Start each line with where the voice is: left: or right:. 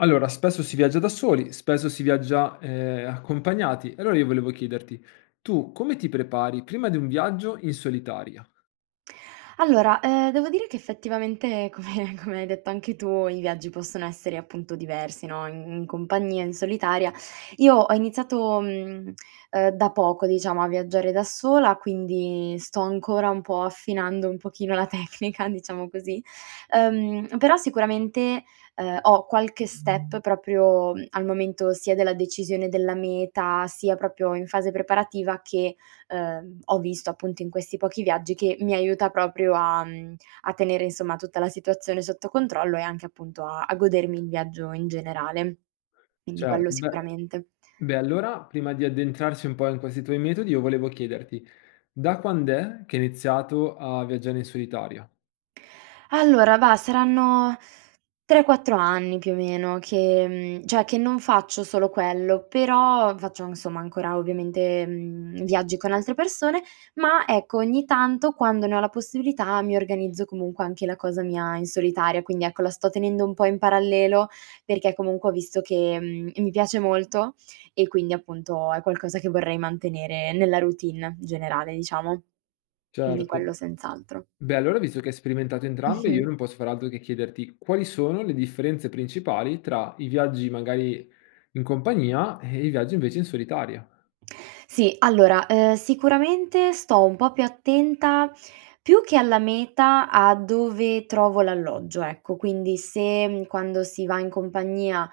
left: Allora, spesso si viaggia da soli, spesso si viaggia, ehm, accompagnati, allora io volevo chiederti: tu come ti prepari prima di un viaggio in solitaria?
right: Allora, ehm, devo dire che effettivamente come come hai detto anche tu i viaggi possono essere, appunto, diversi no: in in compagnia, in solitaria. Io ho iniziato, mhmm, ehm, da poco diciamo a viaggiare da sola, quindi sto ancora un po' affinando un pochino la tecnica, diciamo così; ehm, però sicuramente, ehm, ho qualche step proprio, mhmm, al momento sia della decisione della meta, sia proprio in fase preparativa che, ehm, ho visto appunto in questi pochi viaggi, che mi aiuta proprio a, mhmm, a tenere insomma tutta la situazione sotto controllo e anche appunto a a godermi il viaggio in generale. Quindi
left: Certo,
right: quello
left: beh
right: sicuramente.
left: beh allora prima di addentrarci un po' in questi tuoi metodi io volevo chiederti: da quand'è che hai iniziato a viaggiare in solitaria?
right: Allora, vah, saranno 3-4 anni più o meno che, mhmm, cioè che non faccio solo quello, però faccio insomma ancora ovviamente, mhmm, viaggi con altre persone, ma ecco ogni tanto, quando ne ho la possibilità mi organizzo comunque anche la cosa mia in solitaria. Quindi ecco, la sto tenendo un po' in parallelo perché comunque ho visto che, mhmm, mi piace molto e quindi appunto è qualcosa che vorrei mantenere nella routine generale, diciamo. Quindi
left: Certo.
right: quello senz'altro.
left: Beh allora visto che hai sperimentato entrambe io
right: Mh-mh.
left: non posso far altro che chiederti: quali sono le differenze principali tra i viaggi magari in compagnia e i viaggi invece in solitaria?
right: Sì, allora, ehm, sicuramente sto un po' più attenta, più che alla meta a dove trovo l'alloggio, ecco. Quindi se quando si va in compagnia,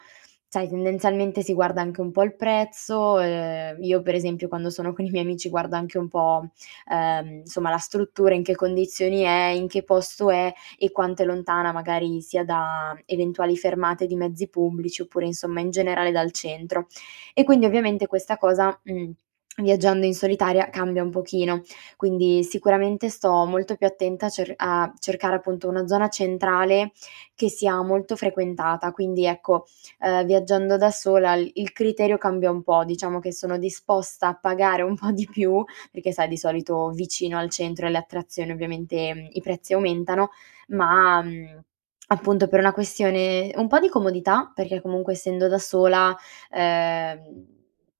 right: sai tendenzialmente si guarda anche un po' al prezzo, ehm, io per esempio quando sono con i miei amici guarda anche un po', ehm, insomma la struttura in che condizioni è, in che posto è e quanto è lontana magari sia da eventuali fermate di mezzi pubblici oppure, insomma, in generale dal centro; e quindi ovviamente questa cosa, mhmm, viaggiando in solitaria cambia un pochino, quindi sicuramente sto molto più attenta a cer a cercare appunto una zona centrale che sia molto frequentata. Quindi, ecco, ehm, viaggiando da sola il il criterio cambia un po': diciamo che sono disposta a pagare un po' di più, perché sai di solito vicino al centro e alle attrazioni ovviamente i prezzi aumentano, ma, mhmm, appunto per una questione un po' di comodità perché comunque essendo da sola, ehm,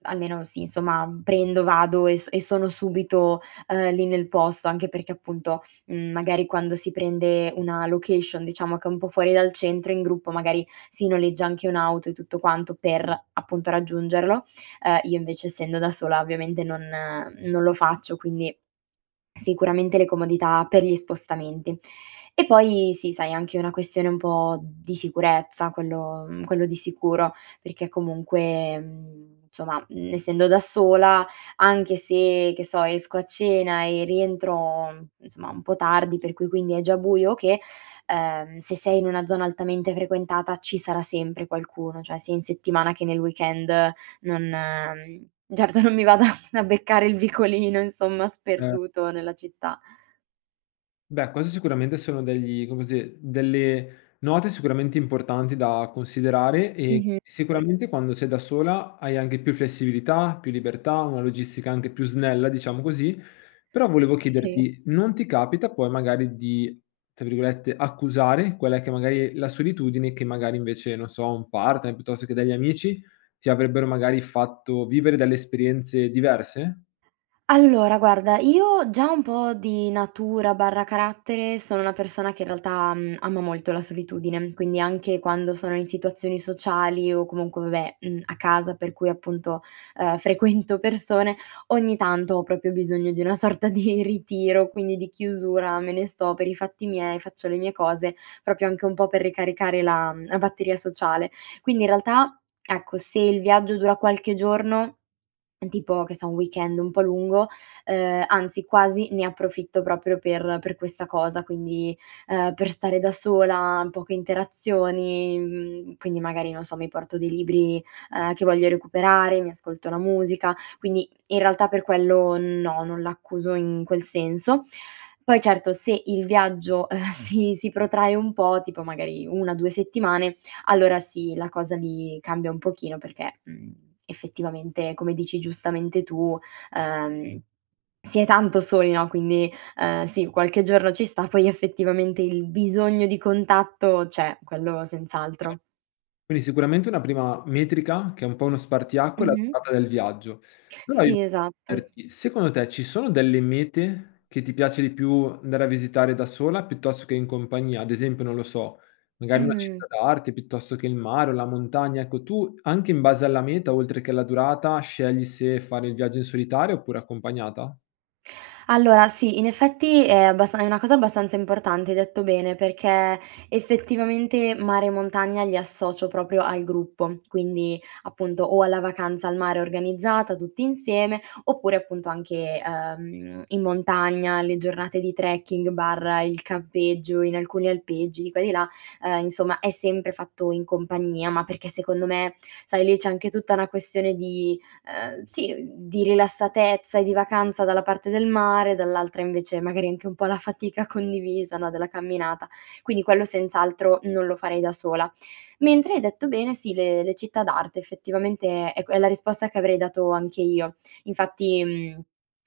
right: almeno sì, insomma, prendo, vado e so e sono subito, ehm, lì nel posto, anche perché appunto, mhmm, magari quando si prende una location diciamo che è un po' fuori dal centro, in gruppo magari si noleggia anche un'auto e tutto quanto per, appunto, raggiungerlo; ehm, io invece essendo da sola ovviamente non non lo faccio, quindi sicuramente le comodità per gli spostamenti. E poi sì, sai, anche una questione un po' di sicurezza quello, mhmm, quello di sicuro perché comunque, mhmm, somma, mhmm, essendo da sola anche se, che so, esco a cena e rientro insomma un po' tardi, per cui quindi è già buio o che, ehm, se sei in una zona altamente frequentata ci sarà sempre qualcuno, cioè sia in settimana che nel weekend non, mhmm, certo non mi vada a beccare il vicolino, insomma,
left: Eh.
right: sperduto nella città.
left: Beh, questi sicuramente sono degli, come si ehm, delle note sicuramente importanti da considerare e
right: Mh-mh, sì.
left: sicuramente quando sei da sola hai anche più flessibilità, più libertà, una logistica anche più snella, diciamo così. Però volevo
right: Si.
left: chiederti: non ti capita poi magari di, tra virgolette, "accusare" quella che magari è la solitudine che magari invece, non so, un partner piuttosto che degli amici ti avrebbero magari fatto vivere dalle esperienze diverse?
right: Allora, guarda io già un po' di natura/carattere sono una persona che in realtà, mhmm, ama molto la solitudine, quindi anche quando sono in situazioni sociali o comunque vabbè, mhmm, a casa per cui appunto, ehm, frequento persone, ogni tanto ho proprio bisogno di una sorta di ritiro, quindi di chiusura, me ne sto per i fatti miei, faccio le mie cose, proprio anche un po' per ricaricare la, mhmm, la batteria sociale. Quindi in realtà, ecco, se il viaggio dura qualche giorno, tipo che so un weekend un po' lungo, ehm, anzi quasi ne approfitto proprio per per questa cosa, quindi, ehm, per stare da sola, poche interazioni. Mhmm, quindi magari non so mi porto dei libri, ehm, che voglio recuperare, mi ascolto la musica; quindi in realtà per quello no, non l'accuso in quel senso. Poi certo se il viaggio, ehm, si si protrae un po', tipo magari 1-2 settimane, allora sì la cosa mi cambia un pochino perché, mhmm, effettivamente come dici giustamente tu, ehm, si è tanto soli, no; quindi, ehm, sì, qualche giorno ci sta, poi effettivamente il bisogno di contatto c'è, quello senz'altro.
left: Quindi sicuramente una prima metrica che è un po' uno spartiacque è la
right: Mh-mh.
left: durata del viaggio. Però io
right: Sì, esatto.
left: chiederti: secondo te ci sono delle mete che ti piace di più andare a visitare da sola piuttosto che in compagnia? Ad esempio, non lo so, magari una
right: Mh-mh.
left: città d'arte piuttosto che il mare o la montagna. Ecco, tu anche in base alla meta oltre che alla durata scegli se fare il viaggio in solitaria oppure accompagnata?
right: Allora sì, in effetti è abbastan è una cosa abbastanza importante hai detto bene, perché effettivamente mare e montagna li associo proprio al gruppo. Quindi, appunto, o alla vacanza al mare organizzata tutti insieme oppure appunto anche, ehm, in montagna, le giornate di trekking/il campeggio in alcuni alpeggi di qua e di là; ehm, insomma è sempre fatto in compagnia, ma perché secondo me, sai, lì c'è anche tutta una questione, ehm, sì, mhmm, di rilassatezza e di vacanza dalla parte del mare, dall'altra invece magari anche un po' la fatica condivisa, no, della camminata; quindi quello senz'altro non lo farei da sola. Mentre hai detto bene, sì, le le città d'arte effettivamente è è que è la risposta che avrei dato anche io, infatti, mhmm,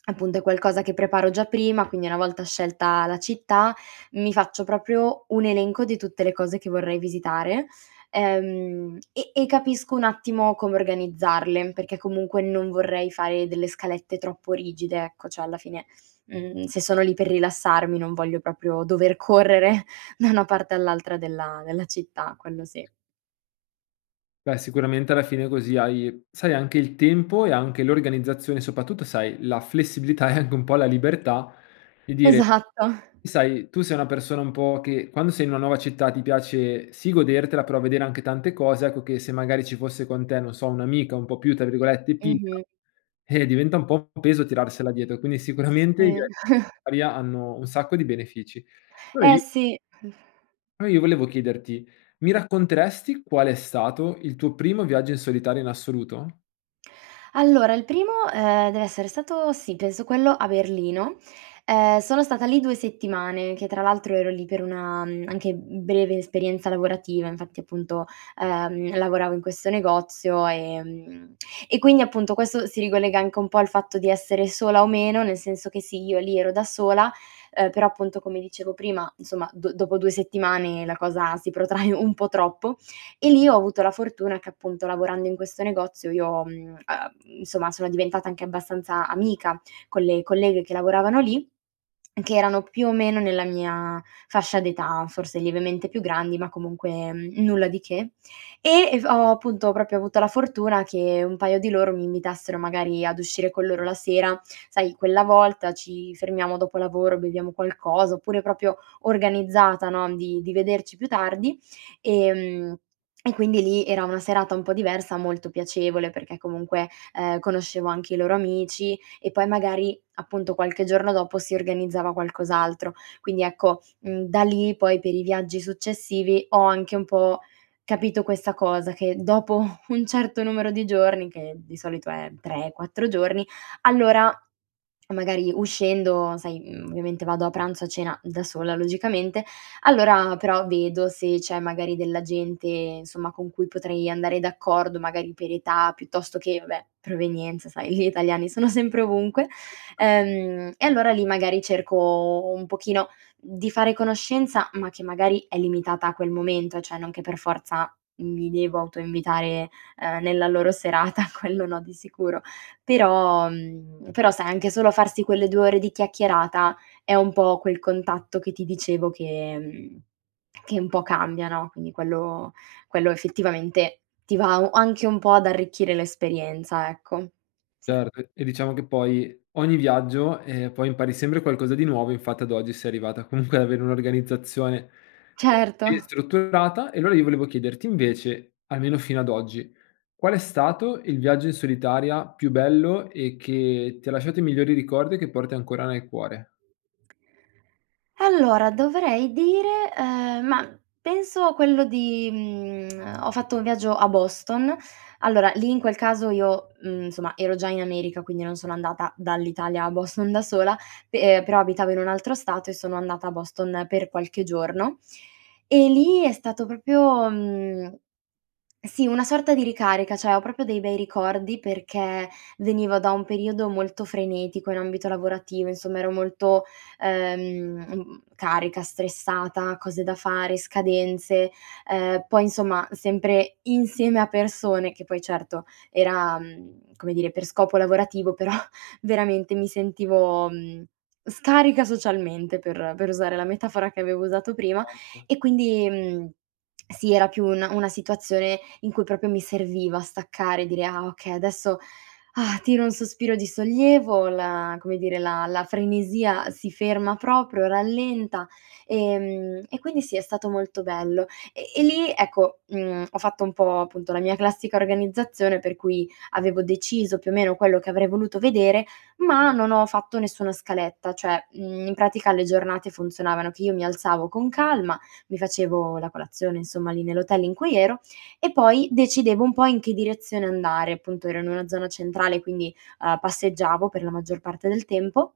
right: appunto è qualcosa che preparo già prima, quindi una volta scelta la città mi faccio proprio un elenco di tutte le cose che vorrei visitare, ehm, e e capisco un attimo come organizzarle, perché comunque non vorrei fare delle scalette troppo rigide, ecco. Cioè alla fine, mhmm, se sono lì per rilassarmi non voglio proprio dover correre da una parte all'altra della della città, quello sì.
left: Beh, sicuramente alla fine così hai, sai, anche il tempo e anche l'organizzazione soprattutto, sai, la flessibilità e anche un po' la libertà di dire
right: Esatto.
left: sai, tu sei una persona un po' che quando sei in una nuova città ti piace sì godertela, però vedere anche tante cose, ecco, che se magari ci fosse con te, non so, un'amica un po' più tra virgolette "timida",
right: Mh-mh.
left: eh, diventa un po' un peso tirarsela dietro. Quindi sicuramente i
right: Mh.
left: via aria hanno un sacco di benefici. Allora
right: Eh
left: io
right: sì. Mh.
left: Poi io volevo chiederti mi racconteresti qual è stato il tuo primo viaggio in solitaria in assoluto?
right: Allora il primo, ehm, deve essere stato, sì, penso quello a Berlino. Ehm, sono stata lì 2 settimane, che tra l'altro ero lì per una, mhmm, anche, mhmm, breve esperienza lavorativa, infatti appunto, ehm, io lavoravo in questo negozio, ehm, e quindi appunto questo si ricollega anche un po' al fatto di essere sola o meno, nel senso che sì, io lì ero da sola, ehm, però appunto come dicevo prima, insomma d dopo 2 settimane la cosa si protrae un po' troppo, e lì ho avuto la fortuna che appunto lavorando in questo negozio io, mhmm, uhm, insomma sono diventata anche abbastanza amica con le colleghe che lavoravano lì, che erano più o meno nella mia fascia d'età, forse lievemente più grandi ma comunque nulla di che; e e v ho appunto proprio avuto la fortuna che un paio di loro mi invitassero magari ad uscire con loro la sera. Sai, quella volta ci fermiamo dopo lavoro, beviamo qualcosa oppure proprio organizzata no, di di vederci più tardi; ehm, e quindi lì era una serata un po' diversa, molto piacevole perché comunque, ehm, conoscevo anche i loro amici e poi magari appunto qualche giorno dopo si organizzava qualcos'altro. Quindi ecco, mhmm, da lì poi per i viaggi successivi ho anche un po' capito questa cosa: che dopo un certo numero di giorni, che di solito è 3, 4 giorni, allora magari uscendo sai, mhmm, ovviamente vado a pranzo a cena da sola logicamente, allora però vedo se c'è magari della gente, insomma, con cui potrei andare d'accordo, magari per età piuttosto che vabbè provenienza, sai gli italiani sono sempre ovunque. Ehm, e allora lì magari cerco un pochino di fare conoscenza ma che magari è limitata a quel momento, cioè non che per forza mi devo autoinvitare, ehm, nella loro serata quello no di sicuro. Però, mhmm, però sai anche solo farsi quelle 2 ore di chiacchierata è un po' quel contatto che ti dicevo che, mhmm, che un po' cambia no. Quindi quello quello effettivamente ti va u anche un po' ad arricchire l'esperienza, ecco. Sì.
left: Certo e diciamo che poi ogni viaggio, ehm, poi impari sempre qualcosa di nuovo, infatti ad oggi sei arrivata comunque ad avere un'organizzazione sì,
right: Certo.
left: strutturata e allora io volevo chiederti invece, almeno fino ad oggi, qual è stato il viaggio in solitaria più bello e che ti ha lasciato i migliori ricordi e che porti ancora nel cuore?
right: Allora dovrei dire, ehm, ma penso quello di, mhmm, ehm, ho fatto un viaggio a Boston: allora lì, in quel caso io, mhmm, insomma ero già in America, quindi non sono andata dall'Italia a Boston da sola, pe però abitavo in un altro stato e sono andata a Boston per qualche giorno, e lì è stato proprio, mhmm, sì, una sorta di ricarica, cioè ho proprio dei bei ricordi perché venivo da un periodo molto frenetico in ambito lavorativo, insomma ero molto, ehm, carica, stressata, cose da fare, scadenze, ehm, poi insomma sempre insieme a persone, che poi certo era, mhmm, come dire, per scopo lavorativo però veramente mi sentivo, mhmm, scarica socialmente per per usare la metafora che avevo usato prima;
left: Tanto.
right: e quindi, mhmm, sì era più un una situazione in cui proprio mi serviva staccare e dire: "Ah okay, adesso tiro un sospiro di sollievo, la come dire, la la frenesia si ferma proprio, rallenta", ehm, e quindi sì è stato molto bello. E e lì, ecco, mhmm, ho fatto un po', appunto, la mia classica organizzazione per cui avevo deciso più o meno quello che avrei voluto vedere, ma non ho fatto nessuna scaletta, cioè, mhmm, in pratica le giornate funzionavano che io mi alzavo con calma, mi facevo la colazione insomma lì nell'hotel in cui ero, e poi decidevo un po' in che direzione andare, appunto, ero in una zona centrale quindi, uhm, passeggiavo per la maggior parte del tempo;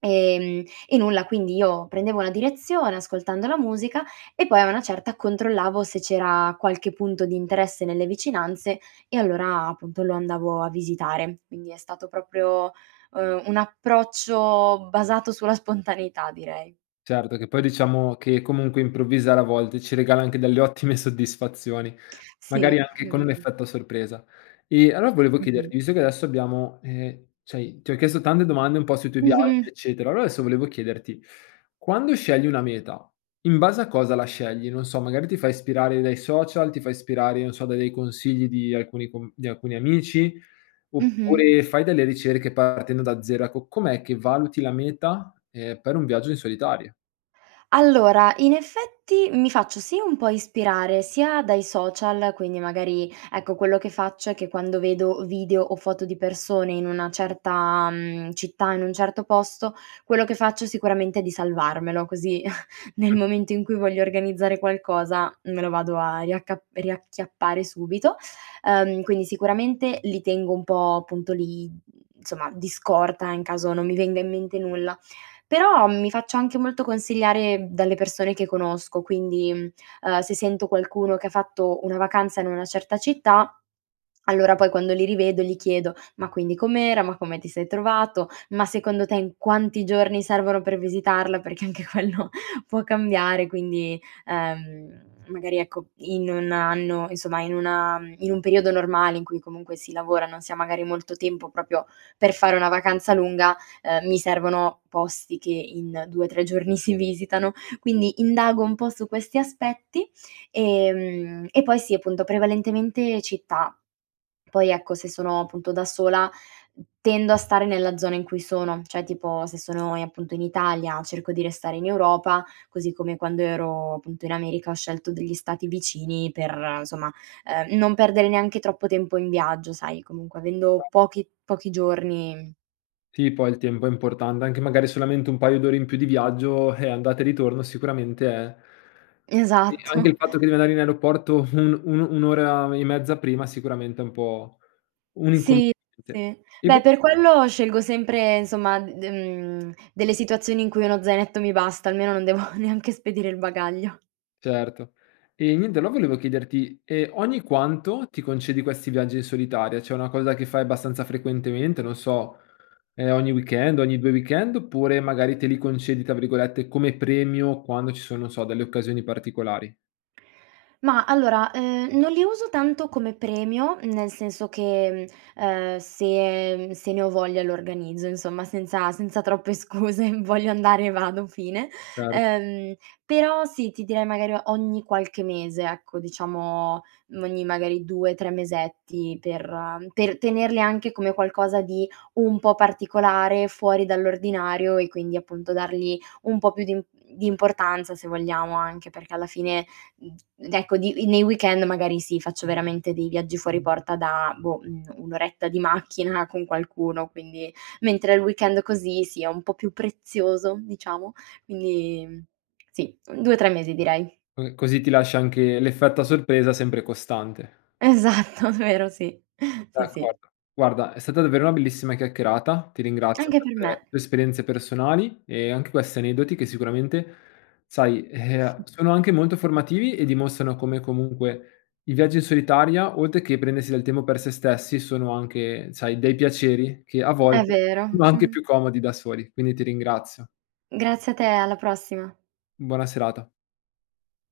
right: ehm, e nulla quindi io prendevo una direzione ascoltando la musica e poi a una certa controllavo se c'era qualche punto di interesse nelle vicinanze e allora, appunto, lo andavo a visitare. Quindi è stato proprio, ehm, un approccio basato sulla spontaneità direi.
left: Certo, che poi diciamo che comunque improvvisare a volte ci regala anche delle ottime soddisfazioni, magari
right: Sì.
left: anche con un effetto sorpresa. E allora volevo
right: Okay.
left: chiederti visto che adesso abbiamo, ehm, cioè ti ho chiesto tante domande un po' sui tuoi viaggi,
right: Mh-mh.
left: eccetera, allora adesso volevo chiederti: quando scegli una meta in base a cosa la scegli? Non so magari ti fai ispirare dai social, ti fai ispirare, non so, da dei consigli di alcuni com di alcuni amici,
right: Mh-mh.
left: oppure fai delle ricerche partendo da 0; ecco com'è che valuti la meta, ehm, per un viaggio in solitaria?
right: Allora in effetti mi faccio sia un po' ispirare sia dai social, quindi magari, ecco, quello che faccio è che quando vedo video o foto di persone in una certa, mhmm, città, in un certo posto, quello che faccio sicuramente è di salvarmelo così nel
left: Mh.
right: momento in cui voglio organizzare qualcosa me lo vado a riacca riacchiappare subito. Ehm, quindi sicuramente li tengo un po' appunto lì, mhmm, insomma di scorta in caso non mi venga in mente nulla; però mi faccio anche molto consigliare dalle persone che conosco quindi, mhmm, ehm, se sento qualcuno che ha fatto una vacanza in una certa città allora poi quando li rivedo gli chiedo: "Ma quindi com'era, ma come ti sei trovato, ma secondo te in quanti giorni servono per visitarla", perché anche quello può cambiare quindi, ehm, magari ecco in 1 anno insomma in una in un periodo normale in cui comunque si lavora, non si ha molto tempo proprio per fare una vacanza lunga, ehm, mi servono posti che in 2-3 giorni si visitano. Quindi indago un po' su questi aspetti, ehm, e poi si appunto, prevalentemente città. Poi ecco se sono appunto da sola tendo a stare nella zona in cui sono: cioè tipo se sono, ehm, appunto in Italia cerco di restare in Europa, così come quando ero appunto in America ho scelto degli stati vicini per, somma, ehm, non perdere neanche troppo tempo in viaggio, sai comunque avendo pochi pochi giorni
left: Sì, poi il tempo è importan anche magari solamente un paio d'ore in più di viaggio, eh, andata e ritorno sicuramente è E anche
right: Esatto.
left: il fatto che devi andare in aeroporto un un un'ora e mezza prima sicuramente è un po' un
right: Sì,
left: inconveniente.
right: sì.
left: E
right: Beh,
left: vo
right: per quello scelgo sempre, insomma, mhmm, de mhmm, delle situazioni in cui uno zainetto mi basta, almeno non devo neanche spedire il bagaglio.
left: Certo. Ehm, niente, no, volevo chiederti: ehm, ogni quanto ti concedi questi viaggi in solitaria? Cioè una cosa che fai abbastanza frequentemente, non so, ehm, ogni weekend, ogni 2 weekend, oppure magari te li concedi, tra virgolette, come "premio" quando ci sono so delle occasioni particolari?
right: Ma allora, ehm, non li uso tanto come premio nel senso che, mhmm, ehm, se, mhmm, se ne ho voglia lo organizzo, insomma, senza senza troppe scuse: voglio andare? Vado, fine.
left: Cer
right: Ehm, però sì, ti direi magari ogni qualche mese, ecco, diciamo, mhmm, ogni magari 2-3 mesetti per per tenerli anche come qualcosa di un po' particolare, fuori dall'ordinario e quindi appunto dargli un po' più di imp di importanza se vogliamo, anche perché alla fine, mhmm, ecco di mhmm, nei weekend magari si faccio veramente dei viaggi fuori porta da, boh, un un'oretta di macchina con qualcuno quindi mentre il weekend così, sì, è un po' più prezioso, diciamo; quindi, mhmm, sì, mhmm, 2-3 mesi direi.
left: Ehm, così ti lasci anche l'effetto a sorpresa sempre costante.
right: Esatto, vero, sì. Sì, sì.
left: D'accordo. Guarda è stata davvero una bellissima chiacchierata, ti ringrazio
right: Anche per
left: per
right: me.
left: le esperienze personali e anche questi aneddoti che sicuramente, sai, e uhm, sono anche molto formativi e dimostrano come comunque i viaggi in solitaria, oltre che per prendersi del tempo per sè stessi, sono anche, sai, dei piaceri che a
right: È
left: volte
right: vero.
left: sono anche più comodi da soli. Quindi ti ringrazio.
right: Grazie a te e alla prossima.
left: Buona serata.